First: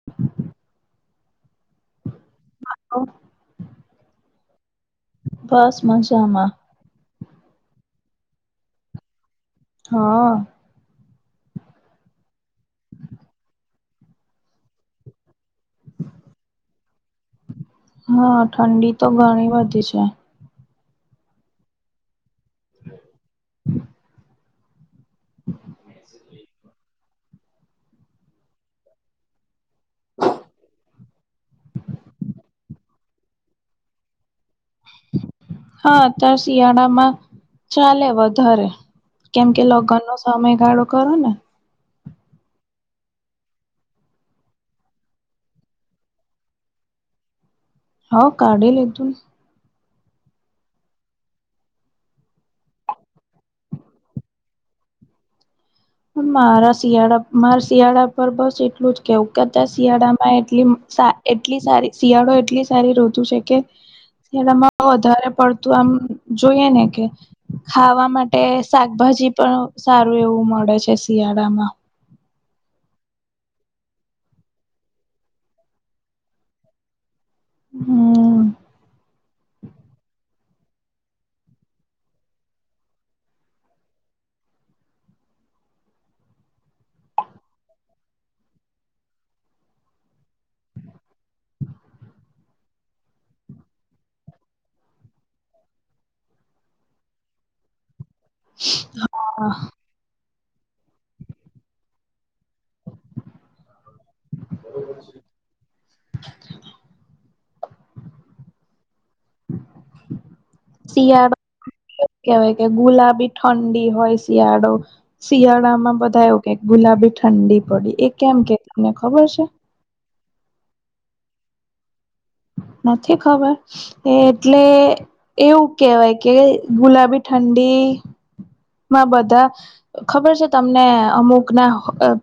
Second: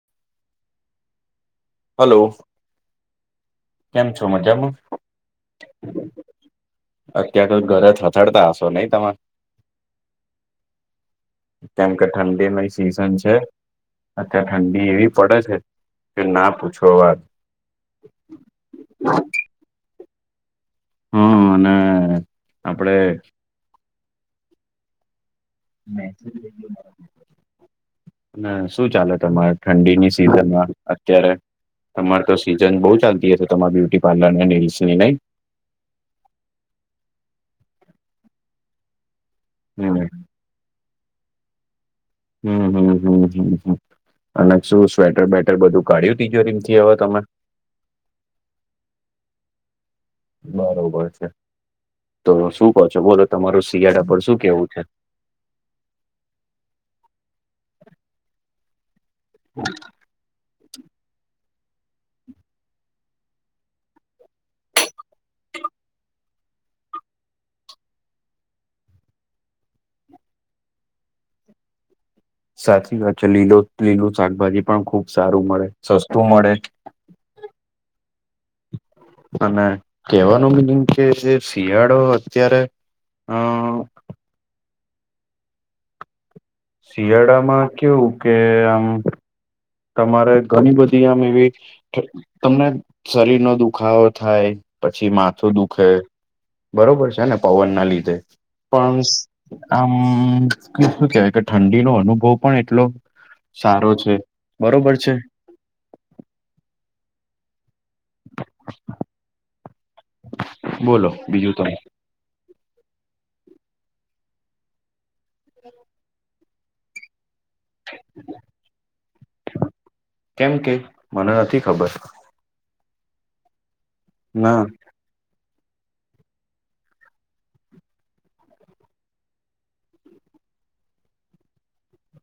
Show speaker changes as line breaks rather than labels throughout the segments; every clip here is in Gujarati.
હા [inaudible]
હલો
ઓ
કેમ છો મજામાં.
બસ મજમાં.
અત્યારે તો ઘરે થથડતા હશો નહી તમે.
હા.
કેમ કે ઠંડી ને સીઝન છે. અત્યારે ઠંડી એવી પડે છે કે ના પૂછો વાત
હા ઠંડી તો ઘણી બધી છે.
હમ અને આપડે મે [inaudible] ના શું ચાલે તમારે ઠંડીની સિઝનમાં અત્યારે તમાર તો સી જન બહુ ચાલતી હશે તમાર બ્યુટી પાર્લર ને નિલ્સની નઈ.
હા અત્યારે શિયાળામાં ચાલે વધારે કેમ કે
હમ
લગ્ન નો. સમયગાળો કરો ને.
હમ હમ હમ હમ હમ અને શું સ્વેટર બેેટર બધું કાઢ્યું તિજોરી એમથી હવે તમે.
હો કાઢી લીધું ને.
બરોબર છે તો શું કહો છો બોલો તમારું શિયાળા પર શું કેવું છે.
મારા શિયાળા મારા શિયાળા પર બસ એટલું જ કેવું અતાર શિયાળામાં આ એટલી સા એટલી સારી શિયાળો એટલી સારી શ્રૃતુ છે કે શિયાળામાં વધારે પડતું આમ જોઈએ ને કે ખાવા માટે શાકભાજી પણ સારું એવું મળે છે. તે શિયાળામાં
સાચી વાત છે. લીલો લીલું શાકભાજી પણ ખુબ સારું મળે, સસ્તું મળે.
હમ
અને કેહેવાનો મિનિંગ કે જે શિયાળો અત્યારે અ શિયાળામાં કેવું કે આમ તમારે ઘણી બધી આમ એવી તમને શરીરનો દુખાવો થાય, પછી માથું દુખે. બરોબર છે ને પવનના લીધે પણ આમ શું કેવાય કે ઠંડીનો અનુભવ પણ એટલો સારો છે. બરોબર છે?
[inaudible]
બોલો
શિયાળા
બીજું તમે.
કેવાય કે ગુલાબી ઠંડી હોય શિયાળો. શિયાળામાં બધા કે ગુલાબી ઠંડી પડી. એ કેમ કે તમને ખબર છે?
કેમ કે? મને નથી ખબર.
નથી ખબર? એ
ના
એટલે એવું કહેવાય કે ગુલાબી ઠંડી માં બધા ખબર છે તમને અમુક ના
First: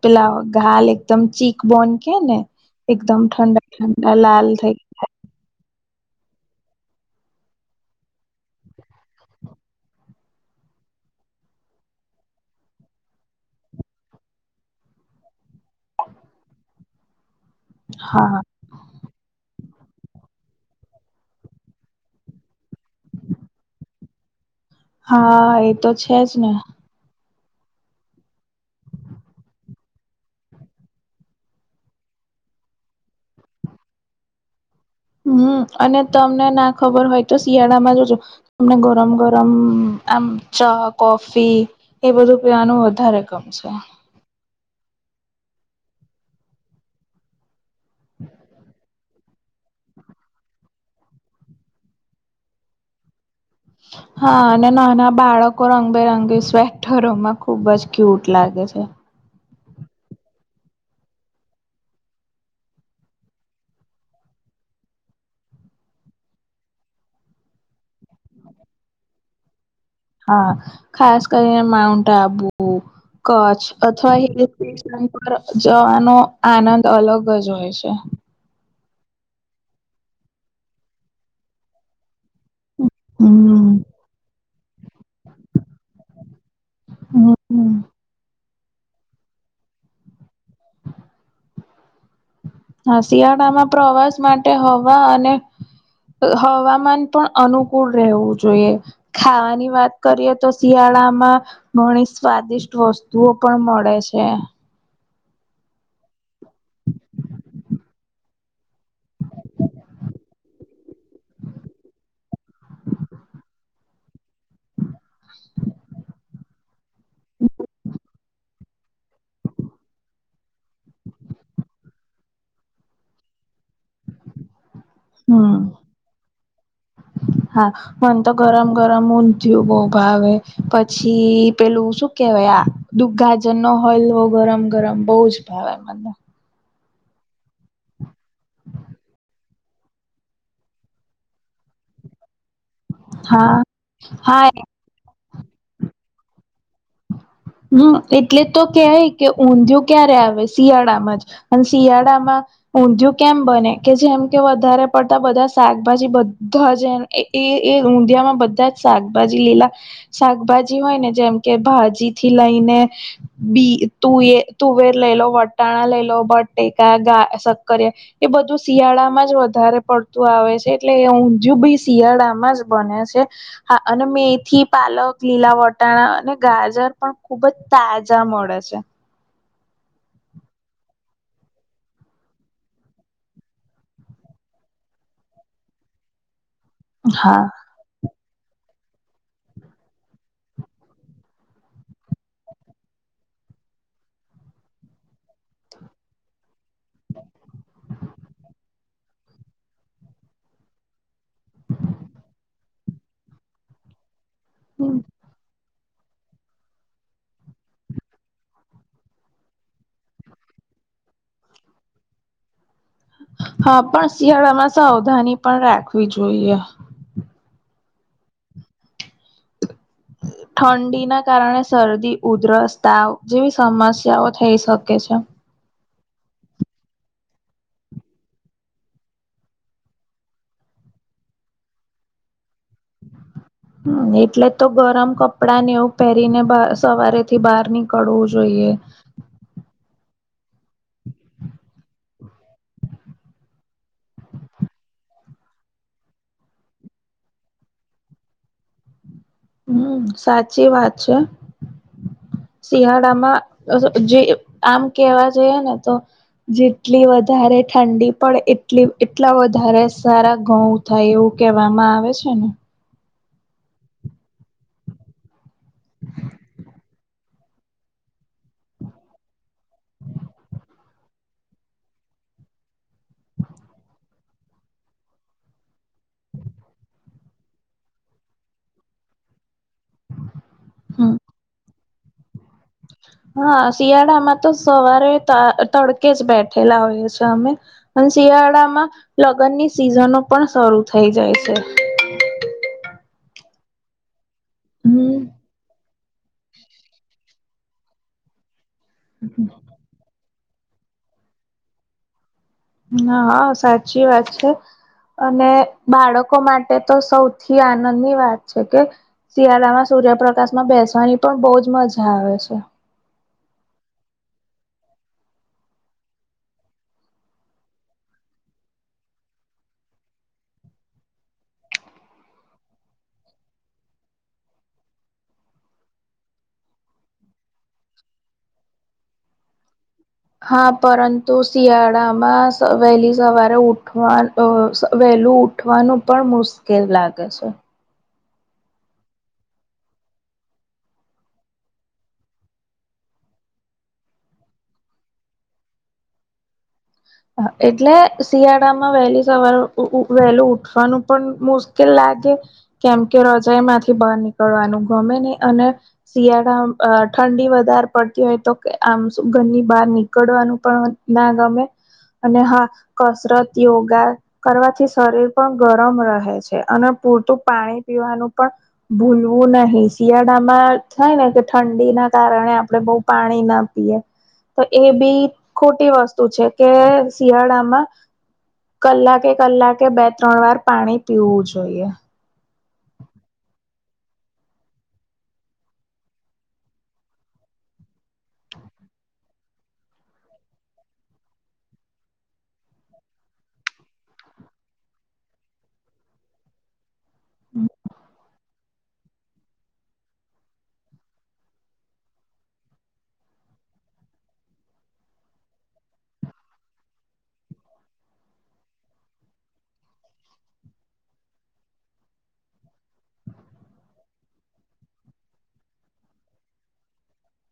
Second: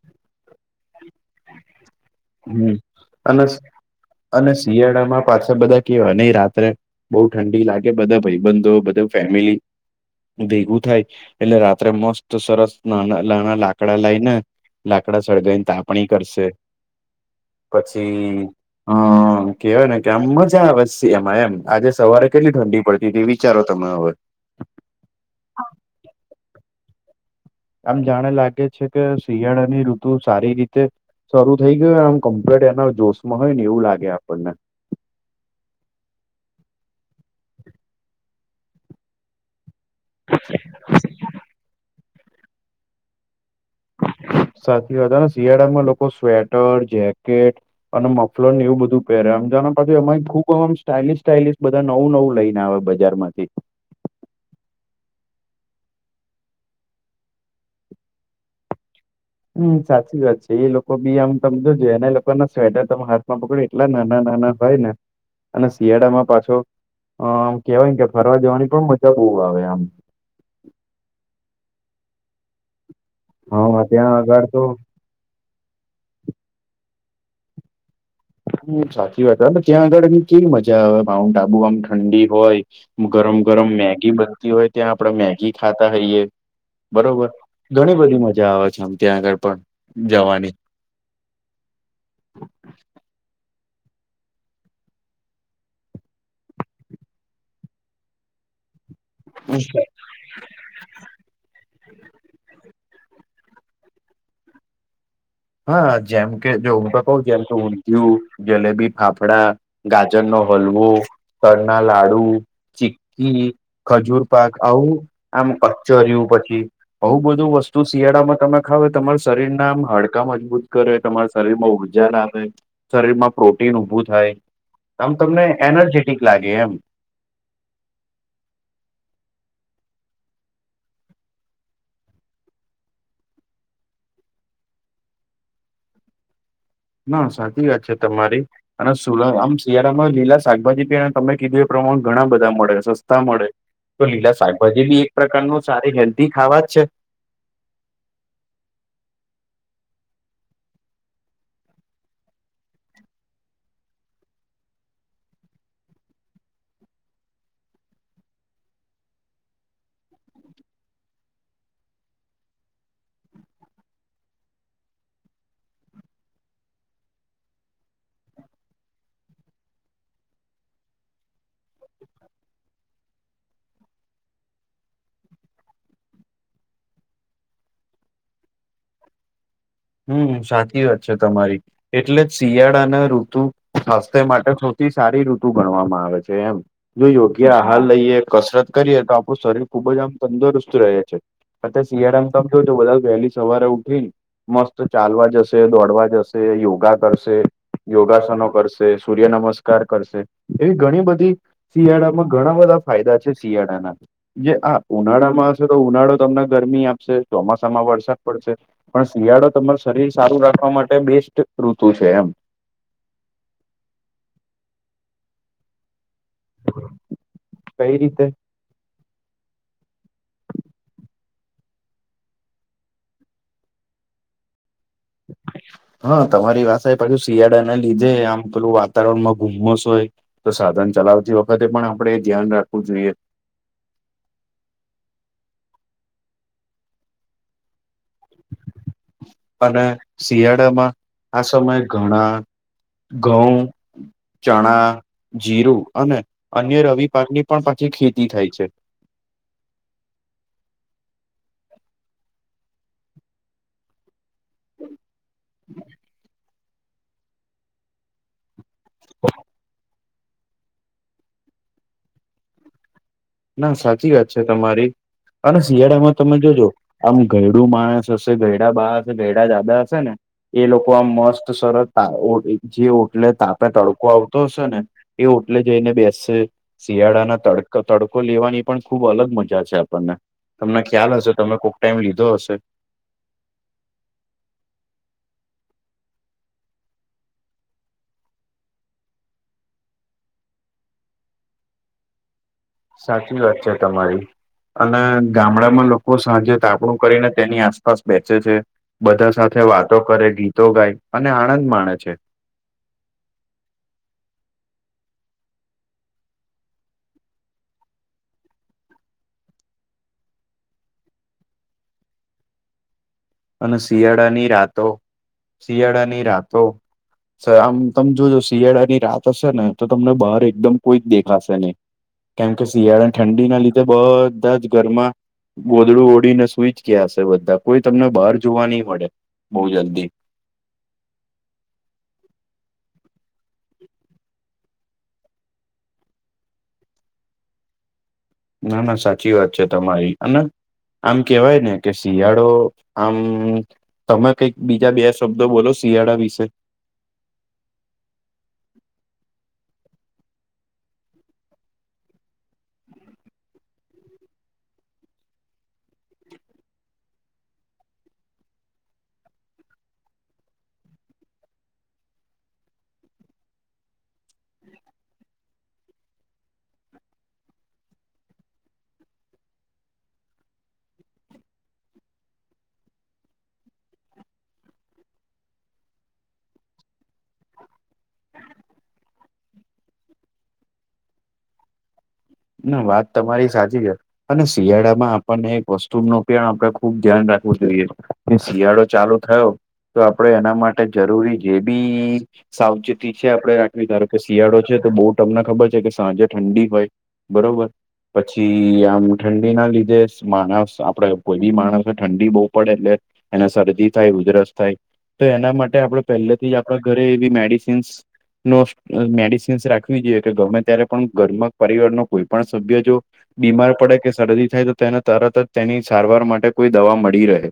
પેલા ઘાલ એ એકદમ ચીક બોન કે ને
હમ
એકદમ
અને
ઠંડા ઠંડા લાલ
અને
થઇ
શિયાળામાં પાછા બધા કેવા નહી રાત્રે બહુ ઠંડી લાગે બધા ભાઈબંધો, બધા ફેમિલી ભેગું થાય એટલે રાત્રે મસ્ત સરસ નાના નાના લાકડા લાયને લાકડા સળગાઈ ને તાપણી કરશે.
હા
પછી હહ હહ કહેવાય ને કે આમ મજા આવે સે એમાં એમ. આજે સવારે કેટલી ઠંડી પડતી તી વિચારો તમે હવે.
હા એતો છે જ ને.
આમ જાણે લાગે છે કે શિયાળાની ઋતુ સારી રીતે શરૂ થઈ ગયું આમ કમ્પ્લેટ એના જોશમાં હોય ને એવું લાગે આપણને.
હમ અને તમને ના ખબર હોય તો શિયાળામાં જોજો તમને ગરમ ગરમ આમ ચા, કોફી એ બધું પીવાનું વધારે ગમશે.
સાચી વાત અને શિયાળામાં લોકો સ્વેટર, જેકેટ અને મફલર ને એવું બધું પેરે આમ જોને પાછું એમાંય ખુબ આમ સ્ટાઈલીશ સ્ટાઇલિશ બધા નવું નવું લઈને આવે બજારમાંથી.
હા અને નાના બાળકો રંગબેરંગી સ્વેટરોમાં ખુબ જ ક્યુટ લાગે છે.
હમ સાચી વાત છે. એ લોકો બી આમ તમ જોજો એના લોકોના સ્વેટર તમે હાથમાં પકડી એટલા નાના નાના હોય ને અને શિયાળામાં પાછો આમ કેવાય કે ફરવા જવાની પણ મજા બહુ આવે આમ.
હા ખાસ કરીને માઉન્ટ આબુ. કચ્છ
હા
અથવા
ત્યાં
હિલ
આગળ તો
સ્ટેશન પર જવાનો આનંદ અલગ જ હોય છે.
હમ સાચી વાત હે અને ત્યાં આગળ કેવી મજા આવે માઉન્ટ આબુ આમ ઠંડી હોય. ગરમ ગરમ
હમ
મેગી બનતી હોય ત્યાં આપડે મેગી ખાતા હઈએ. બરોબર.
હમ
ઘણી બધી મજા આવે છે આમ ત્યાં આગળ પણ જવાની.
[inaudible] હા શિયાળામાં પ્રવાસ માટે હવા અને હવામાન પણ અનુકૂળ રહેવું જોઈએ. ખાવાની વાત કરીએ તો શિયાળામાં ઘણી સ્વાદિષ્ટ વસ્તુઓ પણ મળે છે.
હા જેમ કે જો હું તો કઉં જેમ કે ઊંધિયું, જલેબી ફાફડા. ગાજરનો હલવો, તલના લાડુ. ચીકી, ખજૂર પાક આવું આમ કચરીયુ પછી આવું બધું વસ્તુ શિયાળામાં તમે ખાવ તમારા શરીર ના આમ હળ કા મજબૂત કરે, તમારા શરીર માં ઉર્જા લાવે, શરીરમાં પ્રોટીન ઉભું થાય. આમ તમને
હમ
એનર્જેટિક લાગે એમ.
હા. મને તો ગરમ ગરમ ઊંધયું બહ ભાવે, પછી પેલું શું કેવાય આ દુગ્ગા જન્નો હલવો ગરમ ગરમ બહુ જ ભાવે મને.
ના સાચી વાત છે તમારી અને સુલ આમ શિયાણામાં લીલા શાકભાજી પી તમે કીધું એ પ્રમાણે ઘણા બધા મળે, સ સ્તા મળે.
હા
તો લીલા
હા
શાકભાજી બી એક પ્રકારનું સારી હેલ્ધી ખાવા જ છે.
હમ્મ એટલે તો કેય કે ઊંધિયું ક્યારે આવે શિયાળામાં જ. અને શિયાળામાં ઊંધિયું કેમ બને કે જેમ કે વધારે પડતા બધા શાકભાજી બધા જ એ એ એ ઊંધિયામાં બધા જ શાકભાજી લીલા શાકભાજી હોય ને જેમ કે ભાજી થી લઈને બી તુંએ તુવેર લઈ લો, વટાણા લઈ લો, બટેકા ગા સક્કરિયાં એ બધું શિયાળામાં જ વધારે પડતું આવે છે એટલે એ ઊંધયું બી શિયાળામાં જ બને છે. હા અને મેથી, પાલક, લીલા વટાણા અને ગાજર પણ ખુબ જ તાજા મળે છે..
હમ્મ, સાચી વાત છે તમારી. એટલે શિયાળા અને ઋતુ સ્વાસ્થ્ય માટે સૌથી સારી ઋતુ ગણવામાં આવે છે એમ. જો
હા.
યોગ્ય હાલ લઈએ, કસરત કરીએ તો આપણું શરીર ખુબ જ આમ તંદુરસ્ત રહે છે. સાથે શિયાળામાં તમ જોજો બધા વેહલી સવારે ઉઠીન મસ્ત ચાલવા જશે, દોડવા જશે, યોગા કરશે, યોગાસનો કર શે, સૂર્ય નમસ્કાર કરશે, એવી ઘણી બધી શિયાળામાં ઘણા બધા ફાયદા છે શિયાળાના. જે હા ઉનાળામાં હશે તો ઉનાળો તમને ગરમી આપશે, ચોમાસામાં વરસાદ પડશે. પણ શિયાળો તમાર શરીર સારું રાખવા માટે બેસ્ટ ઋતુ છે એમ.
હા પણ શિયાળામાં સાવધાની પણ રાખવી જોઈએ.
કઈ રીતે?
ઠંડી ના કારણે શરદી, ઉધરસ, તાવ જેવી સમસ્યાઓ થઈ શકે છે.
હા તમારી વાત સા પછુ શિયાળા ના લીધે આમ પેલું વાતાવરણ માં ગુમસ હોય તો સાધન ચલાવતી વખતે પણ આપણે એ ધ્યાન રાખવું જોઈએ.
હમ્મ એટલે તો ગરમ કપડા ને એવું પેહરીને બા સવારે થી બહાર નીકળવું જોઈએ.
અને શિયાળામાં આ સમયે ઘણા, ઘઉં ચણા, જીરું અને અન્ય રવિ પાક ની પણ પાછી ખેતી થાય છે.
હમ્મ, સાચી વાત છે. શિયાળામાં જે આમ કેવા જોઈએ ને તો જેટલી વધારે ઠંડી પડે એ ટલી એટલા વધારે સારા ઘઉં થાય એવું કેહેવામાં આવે છે ને?
ના સાચી વાત છે તમારી અને શિયાળામાં તમે જોજો આમ ઘઇડું માણસ હશે, ઘઇડું બા હશે, ઘઇડું દાદા હશે ને એ લોકો આમ મસ્ત સરસ તા ઓ જે ઓટલે તાપે તડકો આવતો હશે ને એ ઓટલે જઈને બેસશે, શિયાળાના તડ તડકો લેવાની પણ ખુબ અલગ મ જા છે આપણને, તમને
હમ
ખ્યાલ હશે તમે કોક ટાઈમ લીધો હશે?
હા શિયાળામાં તો સવારે ત તડકે જ બેઠેલા હોઇયે છે અમે. અને શિયાળામાં લગની સિઝનો પણ શરૂ થઈ જાય છે.
સાચી વાત છે તમારી અને
હમ
ગામડામાં લો કો સાંજે તાપડું કરીને તેની આસપાસ બેસે છે, બધા સાથે વાત તો કરે, ગીતો ગાય અને આનંદ માણે છે.
ન હા, સાચી વાત છે. અને બાળકો માટે તો સૌથી આનંદની વાત છે કે શિયાળામાં સૂર્યપ્રકાશમાં બેસવાની પણ બહ જ મજા આવે છે.
અને શિયાળાની રાતો શિયાળાની રાતો. સર આમ તમે જોજો શિયાળા ની રાત હશે ને તો તમને બહાર એકદમ કોઈ જ દેખાશે નહી. કેમ કે શિયાળા અને ઠંડીના લીધે બધા જ ગરમા ગોદડું ઓળીને સુઈચ કેયાશે બધા કોઈ તમને બહાર જોવા નહી પડે બહુ જલ્દી..
હા પરંતુ શિયાળામાં વહેલી સવારે ઉઠવા વહેલું ઉઠવાનું પણ મુશ્કેલ લાગે છે.
ના ના સાચી વાત છે તમારી અને આમ કેવાય ને કે શિયાળો આમ. તમે કઈક બીજા બે શબ્દો બોલો શિયાળા વિશે.
એટલે શિયાળામાં વહેલી સવાર વહેલું ઉઠવાનું પણ મોસ્. લાગે કેમ કે રજાાઈ માંથી બહાર નીકળવાનું ગમે નહી અને શિયાળા ઠંડી વધારે પડતી હોય તો કે આમ ઘરની બહાર નીકળવાનું પણ ના ગમે. અને હા કસરત યોગા. કરવાથી શરીર પણ ગરમ રહે છે અને પૂરતું પાણી પીવાનું પણ ભૂલવું નહીિ શિયાળામાં થાય ને કે ઠંડીના કારણે આપણે બહુ પાણી ના તો એ બી ખોટી વસ્તુ છે કે શિયાળામાં કલાકે કલાકે બે ત્રણ વાર પાણી પીવું જોઈએ.
ના વાત તમારી સાચી છે. અને શિયાળામાં આપણને વસ્તુ ન પણ આપણે ખુબ ધ્યાન રાખવું જોઈએ. જે શિયાળો ચાલુ થયો તો આપડ એના માટે જરૂરી જે બી. સાવચેતી છે આપડણે રાખવી ધારો કે શિયાળો છે તો બહુ તમને ખબર છે કે સાંજે ઠંડી હોય. બરોબર પછી આમ ઠંડી ના લીધે માણસ આપડે કોઈ બી માણસ ઠંડી બહુ પડે એટલે એના શરદી થાય ઉધરસ થાય તો એના માટે આપણે પહેલેથી જ આપણા ઘરે એવી મેડિસિન્સ નો મેડિસિન્સ રાખવી જોઈએ કે ગમે ત્યારે પણ ઘરમાં પરિવારનો કોઈ પણ સભ્ય જવા બીમાર પડે કે શરદી થાય તો તેને તરત જ તેની સારવાર માટે કોઈ દવા મળી રહે.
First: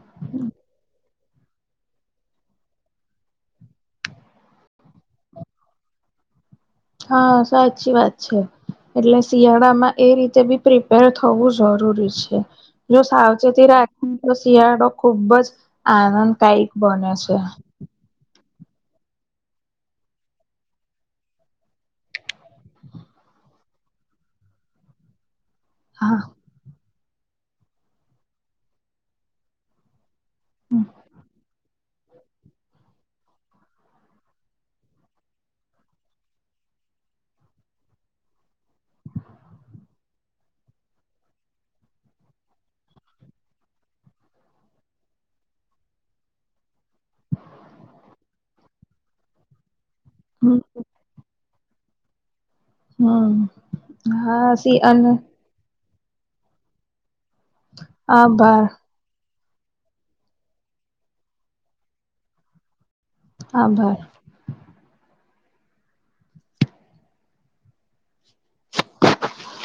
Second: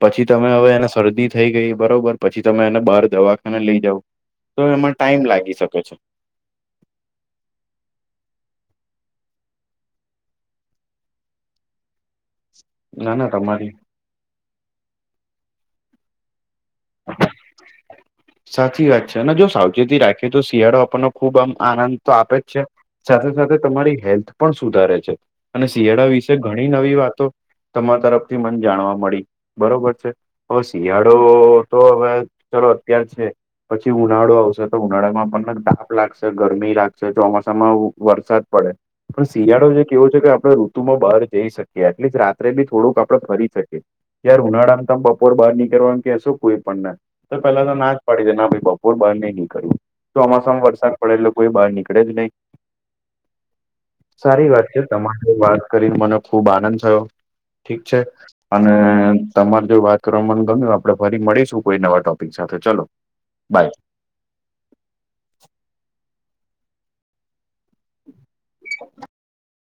પછી તમે હવે એને શરદી થઈ ગઈ બરોબર પછી તમે એને બહાર દવાખાને લઈ જાવ તો એમાં ટાઈમ લાગી શકે છે.
હા સાચી વાત છે. એટલે શિયાળામાં એ રીતે બી પ્રિપેર થવું જરૂરી છે. જો
ના ના તમારી
સાવચેતી રાખે તો શિયાળો ખુબ જ આનંદ કાયક બને છે.
સાચી વાત છે અને જો સાવચેતી રાખીએ તો શિયાળો આપણને ખુબ આમ આનંદ તો આપે જ છે. સાથે સાથે તમારી હેલ્થ પણ સુધારે છે અને શિયાળા
હા
વિશે. ઘણી નવી વાતો તમારા તરફથી મને જાણવા મળી બરોબર છે. હ શિયાળો તો હવે ચલો અત્યાર છે. પછી ઉનાળો આવશે તો ઉનાળામાં પણને ધઢાપ લાગશે ગરમી લાગશે ચોમાસામાં વરસાદ પડે. પણ શિયાળો જે કેવો છે કે આપડણે ઋતુમાં બહાર જઈ શકીએ એટલી રાત્રે બી થોડુંક આપણે ફરી શકીએ. તયાર ઉનાળા માં તમે બપોર બહાર નીકળવામ કેહેશો કોઈ પણ ને તો પેલા તો ના જ પાડી દે ના ભાઈ બપોર બહાર નઈ નીકળવું
હમ
તોમાસમાં વરસાદ પડેટલે કોઈ બહાર નીકળે જ નહી.
હમ
સારી
હા
વાત
સી
છે
અને
તમારી વાત. કરી મને ખુબ આનંદ થયો ઠીક છે
આભાર
અને તમારે જો વાત કરવા મને ગમ્યું આપડે ફરી મળીશું કોઈ નવા ટોપિક સાથે ચલો. બાય
આભર [inaudible]